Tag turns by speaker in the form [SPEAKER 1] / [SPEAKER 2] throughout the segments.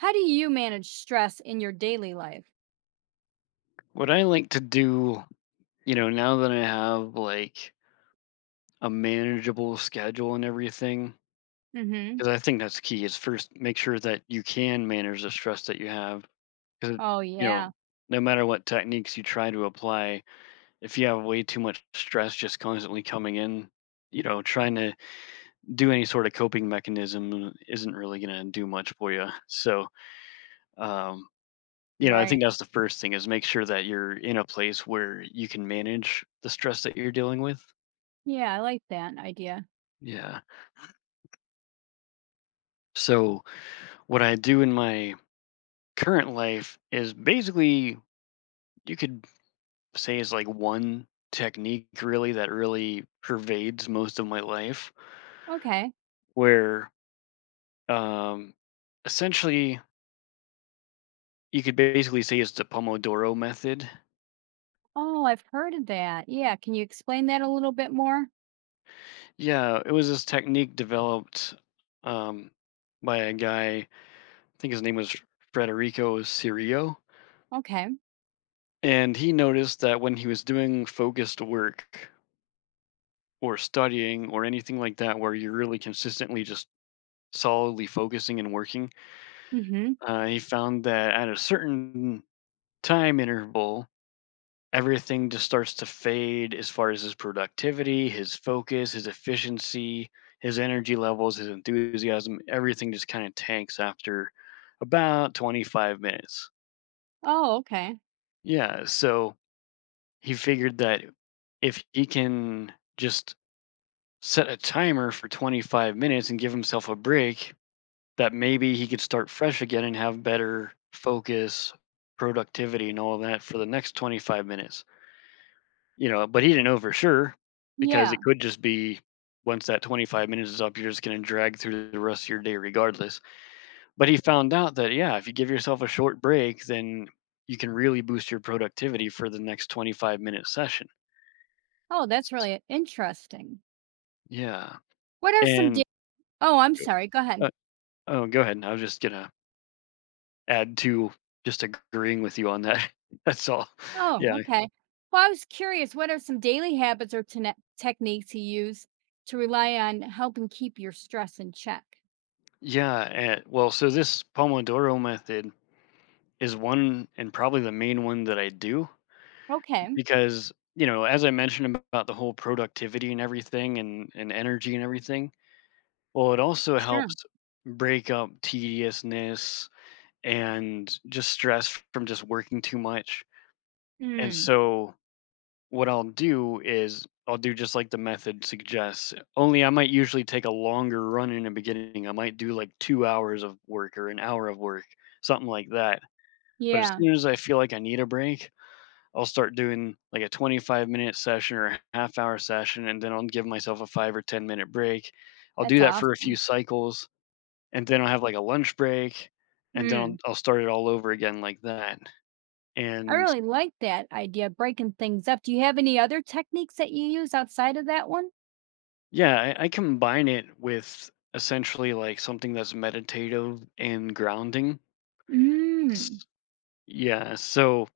[SPEAKER 1] How do you manage stress in your daily life?
[SPEAKER 2] What I like to do, now that I have like a manageable schedule and everything,
[SPEAKER 1] Mhm.
[SPEAKER 2] because I think that's key is first make sure that you can manage the stress that you have. Because,
[SPEAKER 1] Oh,
[SPEAKER 2] you know,
[SPEAKER 1] yeah.
[SPEAKER 2] no matter what techniques you try to apply, if you have way too much stress just constantly coming in, trying to do any sort of coping mechanism isn't really going to do much for you. So, um, I think
[SPEAKER 1] Right.
[SPEAKER 2] that's the first thing is make sure that you're in a place where you can manage the stress that you're dealing with.
[SPEAKER 1] Yeah, I like that idea.
[SPEAKER 2] Yeah. So what I do in my current life is basically you could say is like one technique really that really pervades most of my life
[SPEAKER 1] Okay.
[SPEAKER 2] where um essentially you could basically say it's the Pomodoro method.
[SPEAKER 1] Oh, I've heard of that. Yeah, can you explain that a little bit more?
[SPEAKER 2] Yeah, it was this technique developed um by a guy, I think his name was Frederico Cirio,
[SPEAKER 1] Okay.
[SPEAKER 2] and he noticed that when he was doing focused work or studying or anything like that where you're really consistently just solidly focusing and working.
[SPEAKER 1] Mhm.
[SPEAKER 2] He found that at a certain time interval everything just starts to fade as far as his productivity, his focus, his efficiency, his energy levels, his enthusiasm. Everything just kind of tanks after about 25 minutes.
[SPEAKER 1] Oh, okay.
[SPEAKER 2] Yeah. So he figured that if he can just set a timer for 25 minutes and give himself a break, that maybe he could start fresh again and have better focus, productivity, and all that for the next 25 minutes. You know, but he didn't know for sure because it
[SPEAKER 1] Yeah.
[SPEAKER 2] could just be once that 25 minutes is up, you're just going to drag through the rest of your day regardless. But he found out that, yeah, if you give yourself a short break, then you can really boost your productivity for the next 25-minute session.
[SPEAKER 1] Oh, that's
[SPEAKER 2] S-
[SPEAKER 1] really interesting.
[SPEAKER 2] Yeah.
[SPEAKER 1] What are some da
[SPEAKER 2] And
[SPEAKER 1] Oh, I'm sorry, go ahead.
[SPEAKER 2] uh, oh, go ahead. I was just going to add to just agreeing with you on that. That's all.
[SPEAKER 1] Oh,
[SPEAKER 2] Yeah.
[SPEAKER 1] okay. Well, I was curious, what are some daily habits or tene techniques you use to rely on helping keep your stress in check?
[SPEAKER 2] Yeah, and, well, so this Pomodoro method is one and probably the main one that I do
[SPEAKER 1] Okay.
[SPEAKER 2] because, you know, as I mentioned about the whole productivity and everything, and energy and everything, well, it also
[SPEAKER 1] Sure.
[SPEAKER 2] helps break up tediousness and just stress from just working too much. And
[SPEAKER 1] Mm.
[SPEAKER 2] so what I'll do is I'll do just like the method suggests. Only I might usually take a longer run in the beginning. I might do like 2 hours of work or an hour of work, something like that. But as
[SPEAKER 1] Yeah.
[SPEAKER 2] soon as I feel like I need a break, I'll start doing like a 25-minute session or a half hour session, and then I'll give myself a 5 or 10-minute break. I'll
[SPEAKER 1] That's
[SPEAKER 2] do that for a
[SPEAKER 1] awesome.
[SPEAKER 2] few cycles, and then I'll have like a lunch break, and then I'll,
[SPEAKER 1] Hmm.
[SPEAKER 2] I'll start it all over again like that.
[SPEAKER 1] I
[SPEAKER 2] And
[SPEAKER 1] really like that idea, breaking things up. Do you have any other techniques that you use outside of that one?
[SPEAKER 2] yeah, I combine it with essentially like something that's meditative and grounding.
[SPEAKER 1] Mm.
[SPEAKER 2] S- Yeah, so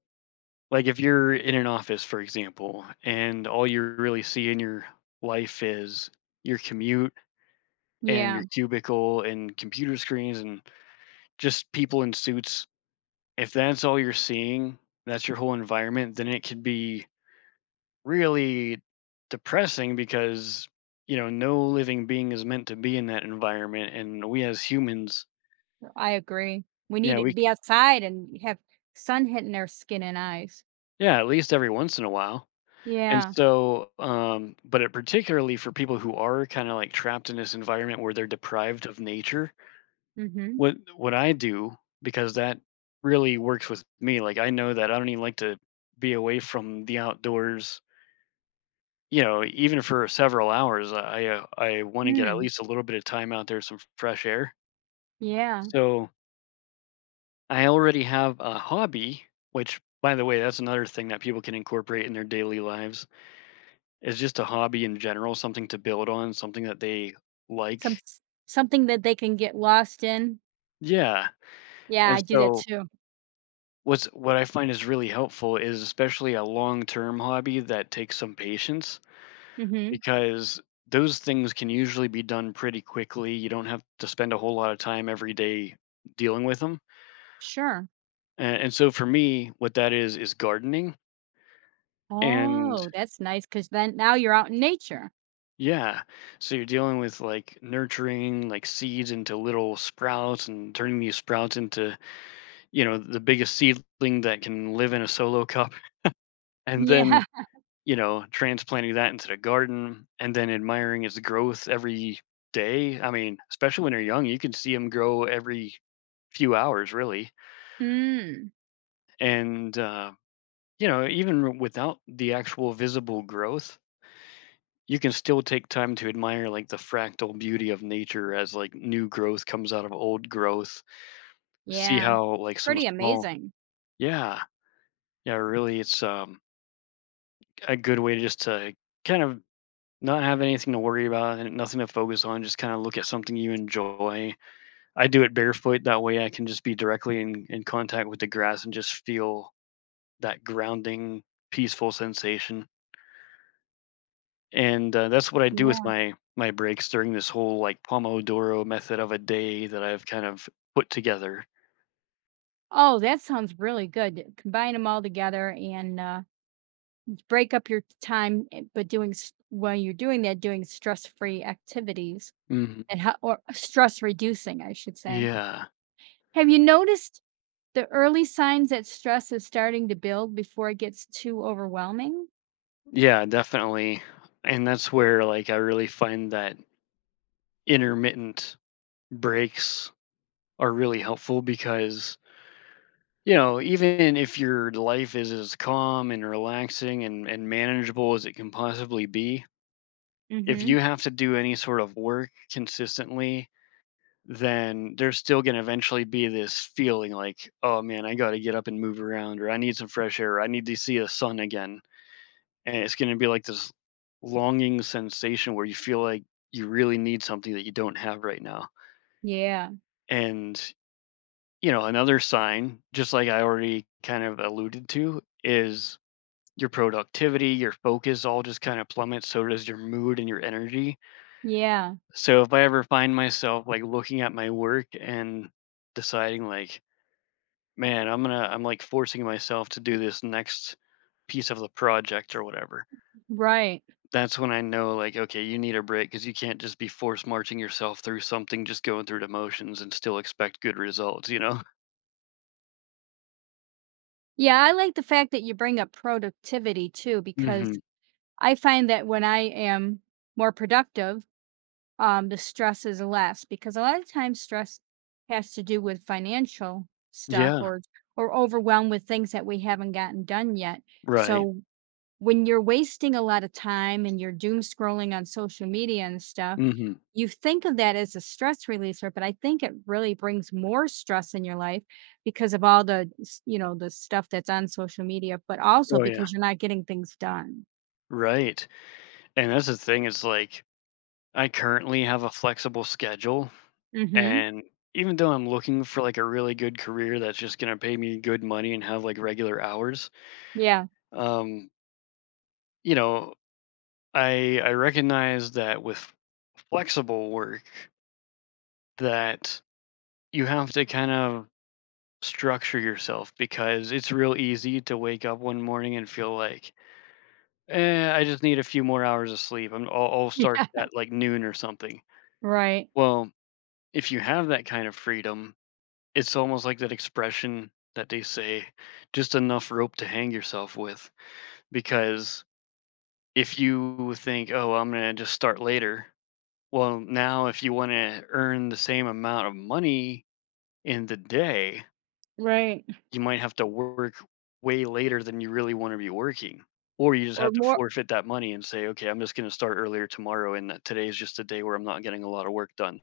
[SPEAKER 2] like if you're in an office, for example, and all you really see in your life is your commute and your
[SPEAKER 1] Yeah,
[SPEAKER 2] cubicle and computer screens and just people in suits, if that's all you're seeing, that's your whole environment, then it could be really depressing because you know no living being is meant to be in that environment and we as humans.
[SPEAKER 1] I agree. We need
[SPEAKER 2] Yeah,
[SPEAKER 1] to
[SPEAKER 2] we.
[SPEAKER 1] be outside and have sun hitting our skin and eyes.
[SPEAKER 2] Yeah, at least every once in a while. And
[SPEAKER 1] Yeah.
[SPEAKER 2] so but it particularly for people who are kind of like trapped in this environment where they're deprived of nature,
[SPEAKER 1] Mhm.
[SPEAKER 2] what I do, because that really works with me. Like, I know that I don't even like to be away from the outdoors, even for several hours. I want to get at
[SPEAKER 1] Mm.
[SPEAKER 2] least a little bit of time out there, some fresh air.
[SPEAKER 1] Yeah.
[SPEAKER 2] So I already have a hobby, which, by the way, that's another thing that people can incorporate in their daily lives. Is just a hobby in general, something to build on, something that they
[SPEAKER 1] Some
[SPEAKER 2] like.
[SPEAKER 1] something that they can get lost in.
[SPEAKER 2] Yeah,
[SPEAKER 1] Yeah,
[SPEAKER 2] and
[SPEAKER 1] I do that
[SPEAKER 2] so
[SPEAKER 1] too.
[SPEAKER 2] what I find is really helpful is especially a long-term hobby that takes some patience
[SPEAKER 1] Mhm.
[SPEAKER 2] because those things can usually be done pretty quickly. You don't have to spend a whole lot of time every day dealing with them.
[SPEAKER 1] Sure.
[SPEAKER 2] And so for me, what that is gardening. And
[SPEAKER 1] Oh, that's nice. Because then now you're out in nature.
[SPEAKER 2] yeah. So you're dealing with like nurturing like seeds into little sprouts and turning these sprouts into, you know, the biggest seedling that can live in a solo cup. And then,
[SPEAKER 1] Yeah.
[SPEAKER 2] you know, transplanting that into the garden and then admiring its growth every day. I mean, especially when they're young, you can see them grow every few hours, really.
[SPEAKER 1] Mm.
[SPEAKER 2] And, you know, even without the actual visible growth, you can still take time to admire like the fractal beauty of nature as like new growth comes out of old growth. See
[SPEAKER 1] Yeah.
[SPEAKER 2] how
[SPEAKER 1] It's
[SPEAKER 2] like some
[SPEAKER 1] pretty
[SPEAKER 2] small.
[SPEAKER 1] amazing.
[SPEAKER 2] Yeah, yeah, really, it's a good way to just to kind of not have anything to worry about and nothing to focus on, just kind of look at something you enjoy. I do it barefoot that way I can just be directly in contact with the grass and just feel that grounding, peaceful sensation. And, that's what I do with
[SPEAKER 1] Yeah.
[SPEAKER 2] my breaks during this whole, like, Pomodoro method of a day that I've kind of put together.
[SPEAKER 1] Oh, that sounds really good. Combine them all together and break up your time, eh, but while you're doing that, doing stress-free activities
[SPEAKER 2] Mhm.
[SPEAKER 1] and how, or stress reducing, I should say.
[SPEAKER 2] Yeah.
[SPEAKER 1] Have you noticed the early signs that stress is starting to build before it gets too overwhelming?
[SPEAKER 2] Yeah, definitely. And that's where, like, I really find that intermittent breaks are really helpful because, even if your life is as calm and relaxing and manageable as it can possibly be, if
[SPEAKER 1] Mm-hmm.
[SPEAKER 2] you have to do any sort of work consistently then there's still going to eventually be this feeling like, oh man, I got to get up and move around, or I need some fresh air, or I need to see the sun again. And it's going to be like this longing sensation where you feel like you really need something that you don't have right now.
[SPEAKER 1] Yeah.
[SPEAKER 2] And, another sign, just like I already kind of alluded to, is your productivity, your focus all just kind of plummets. So does your mood and your energy.
[SPEAKER 1] Yeah.
[SPEAKER 2] So if I ever find myself like looking at my work and deciding like, man, I'm like forcing myself to do this next piece of the project or whatever.
[SPEAKER 1] Right.
[SPEAKER 2] That's when I know like, okay, you need a break because you can't just be force marching yourself through something, just going through the motions and still expect good results, you know?
[SPEAKER 1] Yeah, I like the fact that you bring up productivity too, because
[SPEAKER 2] Hmm.
[SPEAKER 1] I find that when I am more productive, the stress is less because a lot of times stress has to do with financial stuff
[SPEAKER 2] Yeah.
[SPEAKER 1] or overwhelmed with things that we haven't gotten done yet.
[SPEAKER 2] Right.
[SPEAKER 1] So when you're wasting a lot of time and you're doom scrolling on social media and stuff,
[SPEAKER 2] Hmm.
[SPEAKER 1] you think of that as a stress releaser, but I think it really brings more stress in your life because of all the s- you know the stuff that's on social media, but also
[SPEAKER 2] Oh yeah.
[SPEAKER 1] because you're not getting things done.
[SPEAKER 2] Right. And that's the thing, it's like I currently have a flexible schedule
[SPEAKER 1] Mhm.
[SPEAKER 2] and even though I'm looking for like a really good career that's just gonna pay me good money and have like regular hours,
[SPEAKER 1] Yeah.
[SPEAKER 2] um, you know, I recognize that with flexible work that you have to kind of structure yourself because it's real easy to wake up one morning and feel like, eh, I just need a few more hours of sleep. I'll start
[SPEAKER 1] Yeah.
[SPEAKER 2] at like noon or something.
[SPEAKER 1] Right.
[SPEAKER 2] Well, if you have that kind of freedom, it's almost like that expression that they say, just enough rope to hang yourself with. Because if you think, oh, I'm going to just start later, well, now if you want to earn the same amount of money in the day,
[SPEAKER 1] Right.
[SPEAKER 2] you might have to work way later than you really want to be working. Or you just
[SPEAKER 1] Or
[SPEAKER 2] have to
[SPEAKER 1] more
[SPEAKER 2] forfeit that money and say, okay, I'm just going to start earlier tomorrow. And that today is just a day where I'm not getting a lot of work done.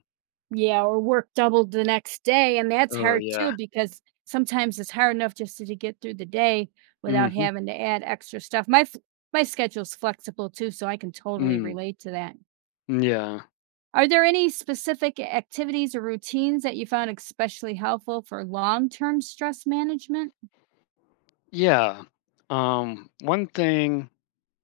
[SPEAKER 1] Yeah, or work double the next day, and that's
[SPEAKER 2] Oh,
[SPEAKER 1] hard too
[SPEAKER 2] yeah.
[SPEAKER 1] because sometimes it's hard enough just to get through the day without
[SPEAKER 2] Hmm.
[SPEAKER 1] having to add extra stuff. My schedule's flexible too, so I can totally
[SPEAKER 2] Mm,
[SPEAKER 1] relate to that.
[SPEAKER 2] yeah.
[SPEAKER 1] Are there any specific activities or routines that you found especially helpful for long-term stress management?
[SPEAKER 2] Yeah. One thing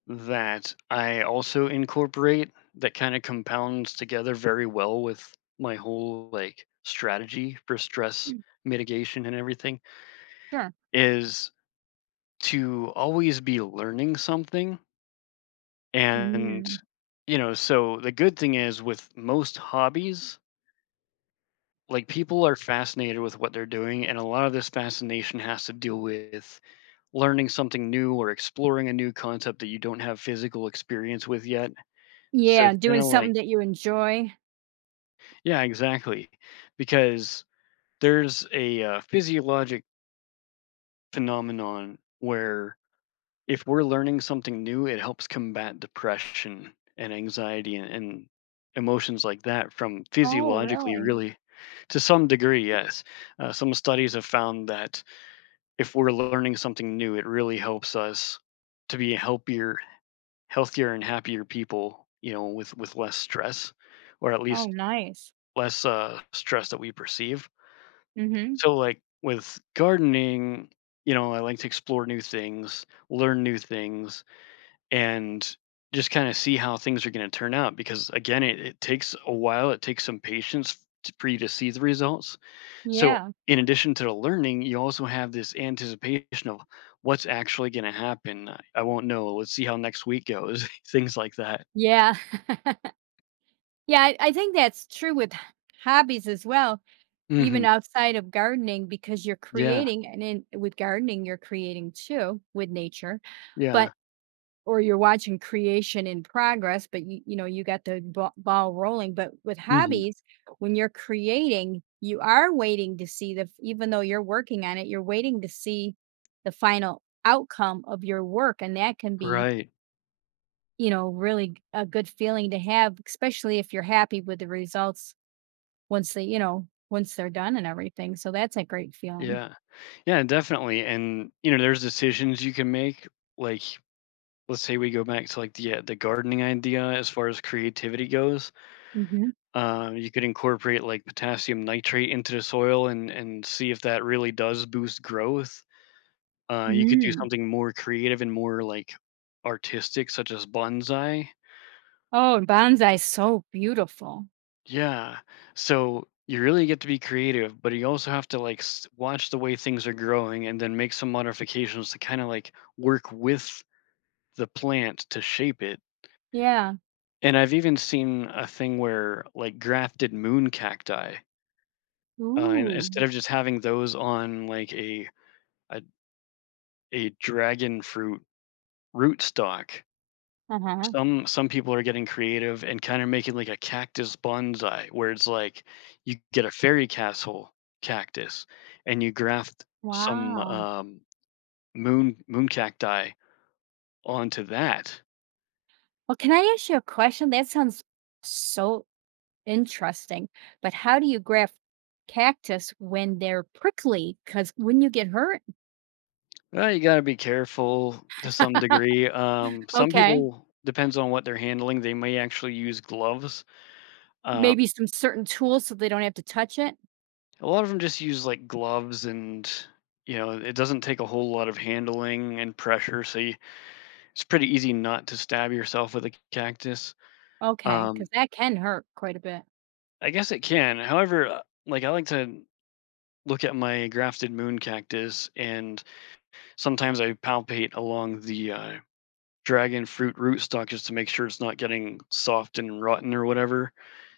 [SPEAKER 2] that I also incorporate that kind of compounds together very well with my whole like strategy for stress
[SPEAKER 1] Mm,
[SPEAKER 2] mitigation and everything
[SPEAKER 1] sure.
[SPEAKER 2] is to always be learning something. And
[SPEAKER 1] Mm.
[SPEAKER 2] you know so the good thing is with most hobbies, like, people are fascinated with what they're doing and a lot of this fascination has to do with learning something new or exploring a new concept that you don't have physical experience with yet. So
[SPEAKER 1] Yeah,
[SPEAKER 2] it's kind
[SPEAKER 1] doing
[SPEAKER 2] of
[SPEAKER 1] something
[SPEAKER 2] like
[SPEAKER 1] that you enjoy.
[SPEAKER 2] yeah, exactly. Because there's a physiologic phenomenon where if we're learning something new, it helps combat depression and anxiety and emotions like that from
[SPEAKER 1] Oh,
[SPEAKER 2] physiologically,
[SPEAKER 1] really?
[SPEAKER 2] really, to some degree, yes. Some studies have found that if we're learning something new, it really helps us to be healthier, healthier and happier people, you know, with less stress. Or at
[SPEAKER 1] Oh,
[SPEAKER 2] least
[SPEAKER 1] nice.
[SPEAKER 2] less stress that we perceive.
[SPEAKER 1] Mhm.
[SPEAKER 2] So like with gardening, you know, I like to explore new things, learn new things, and just kind of see how things are going to turn out. Because again, it takes a while. It takes some patience to, for you to see the results. So
[SPEAKER 1] Yeah.
[SPEAKER 2] in addition to the learning, you also have this anticipation of what's actually going to happen. I won't know. Let's see how next week goes. Things like that.
[SPEAKER 1] Yeah. Yeah, I think that's true with h hobbies as well, even
[SPEAKER 2] Hmm.
[SPEAKER 1] outside of gardening because you're
[SPEAKER 2] Yeah.
[SPEAKER 1] creating and then with gardening, you're creating too with nature, but
[SPEAKER 2] Yeah.
[SPEAKER 1] or you're watching creation in progress, but you know, you got the ba ball rolling, but with
[SPEAKER 2] Hmm.
[SPEAKER 1] hobbies, when you're creating, you are waiting to see the f even though you're working on it, you're waiting to see the final outcome of your work, and that can be,
[SPEAKER 2] Right.
[SPEAKER 1] you know, really a good feeling to have, especially if you're happy with the results once they're done and everything, so that's a great feeling.
[SPEAKER 2] Yeah. Yeah, definitely. And you know, there's decisions you can make. Like, let's say we go back to like the gardening idea as far as creativity goes.
[SPEAKER 1] Mhm.
[SPEAKER 2] You could incorporate like potassium nitrate into the soil and see if that really does boost growth. You could do
[SPEAKER 1] Mm.
[SPEAKER 2] something more creative and more like artistic, such as bonsai.
[SPEAKER 1] Oh, and bonsai so beautiful.
[SPEAKER 2] Yeah. So you really get to be creative, but you also have to like watch the way things are growing and then make some modifications to kind of like work with the plant to shape it.
[SPEAKER 1] Yeah.
[SPEAKER 2] And I've even seen a thing where like grafted moon cacti, and
[SPEAKER 1] Ooh.
[SPEAKER 2] instead of just having those on like a, a dragon fruit rootstock,
[SPEAKER 1] Uh-huh.
[SPEAKER 2] some people are getting creative and kind of making like a cactus bonsai, where it's like you get a fairy castle cactus, and you graft some
[SPEAKER 1] Wow.
[SPEAKER 2] moon cacti onto that,
[SPEAKER 1] Well, can I ask you a question? That sounds so interesting, but how do you graft cactus when they're prickly? 'Cause wouldn't you get hurt?
[SPEAKER 2] well, you gotta be careful to some degree. Some
[SPEAKER 1] Okay.
[SPEAKER 2] people depends on what they're handling, they may actually use gloves. Um,
[SPEAKER 1] Maybe some certain tools so they don't have to touch it?
[SPEAKER 2] a lot of them just use, like, gloves and, it doesn't take a whole lot of handling and pressure, so you it's pretty easy not to stab yourself with a cactus.
[SPEAKER 1] Okay.
[SPEAKER 2] Um,
[SPEAKER 1] Because that can hurt quite a bit.
[SPEAKER 2] I guess it can. However, like, I like to look at my grafted moon cactus, and sometimes I palpate along the dragon fruit rootstock just to make sure it's not getting soft and rotten or whatever.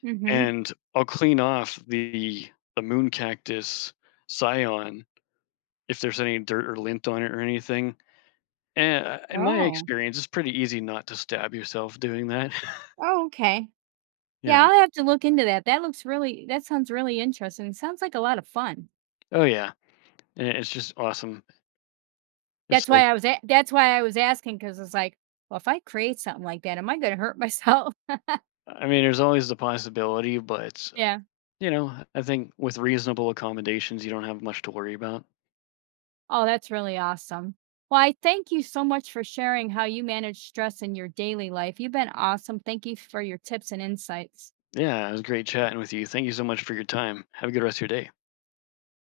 [SPEAKER 1] Mhm.
[SPEAKER 2] And I'll clean off the moon cactus scion if there's any dirt or lint on it or anything. And in my
[SPEAKER 1] Oh.
[SPEAKER 2] experience, it's pretty easy not to stab yourself doing that.
[SPEAKER 1] Oh, okay. Yeah,
[SPEAKER 2] Yeah.
[SPEAKER 1] I'll have to look into that. That looks really That sounds really interesting. It sounds like a lot of fun.
[SPEAKER 2] Oh yeah. And it's just awesome. It's like
[SPEAKER 1] That's why I was asking 'cause it's like, well, if I create something like that, am I gonna hurt myself?
[SPEAKER 2] I mean, there's always the possibility, but
[SPEAKER 1] Yeah.
[SPEAKER 2] you know, I think with reasonable accommodations, you don't have much to worry about.
[SPEAKER 1] Oh, that's really awesome. Well, I thank you so much for sharing how you manage stress in your daily life. You've been awesome. Thank you for your tips and insights.
[SPEAKER 2] Yeah, it was great chatting with you. Thank you so much for your time. Have a good rest of your day.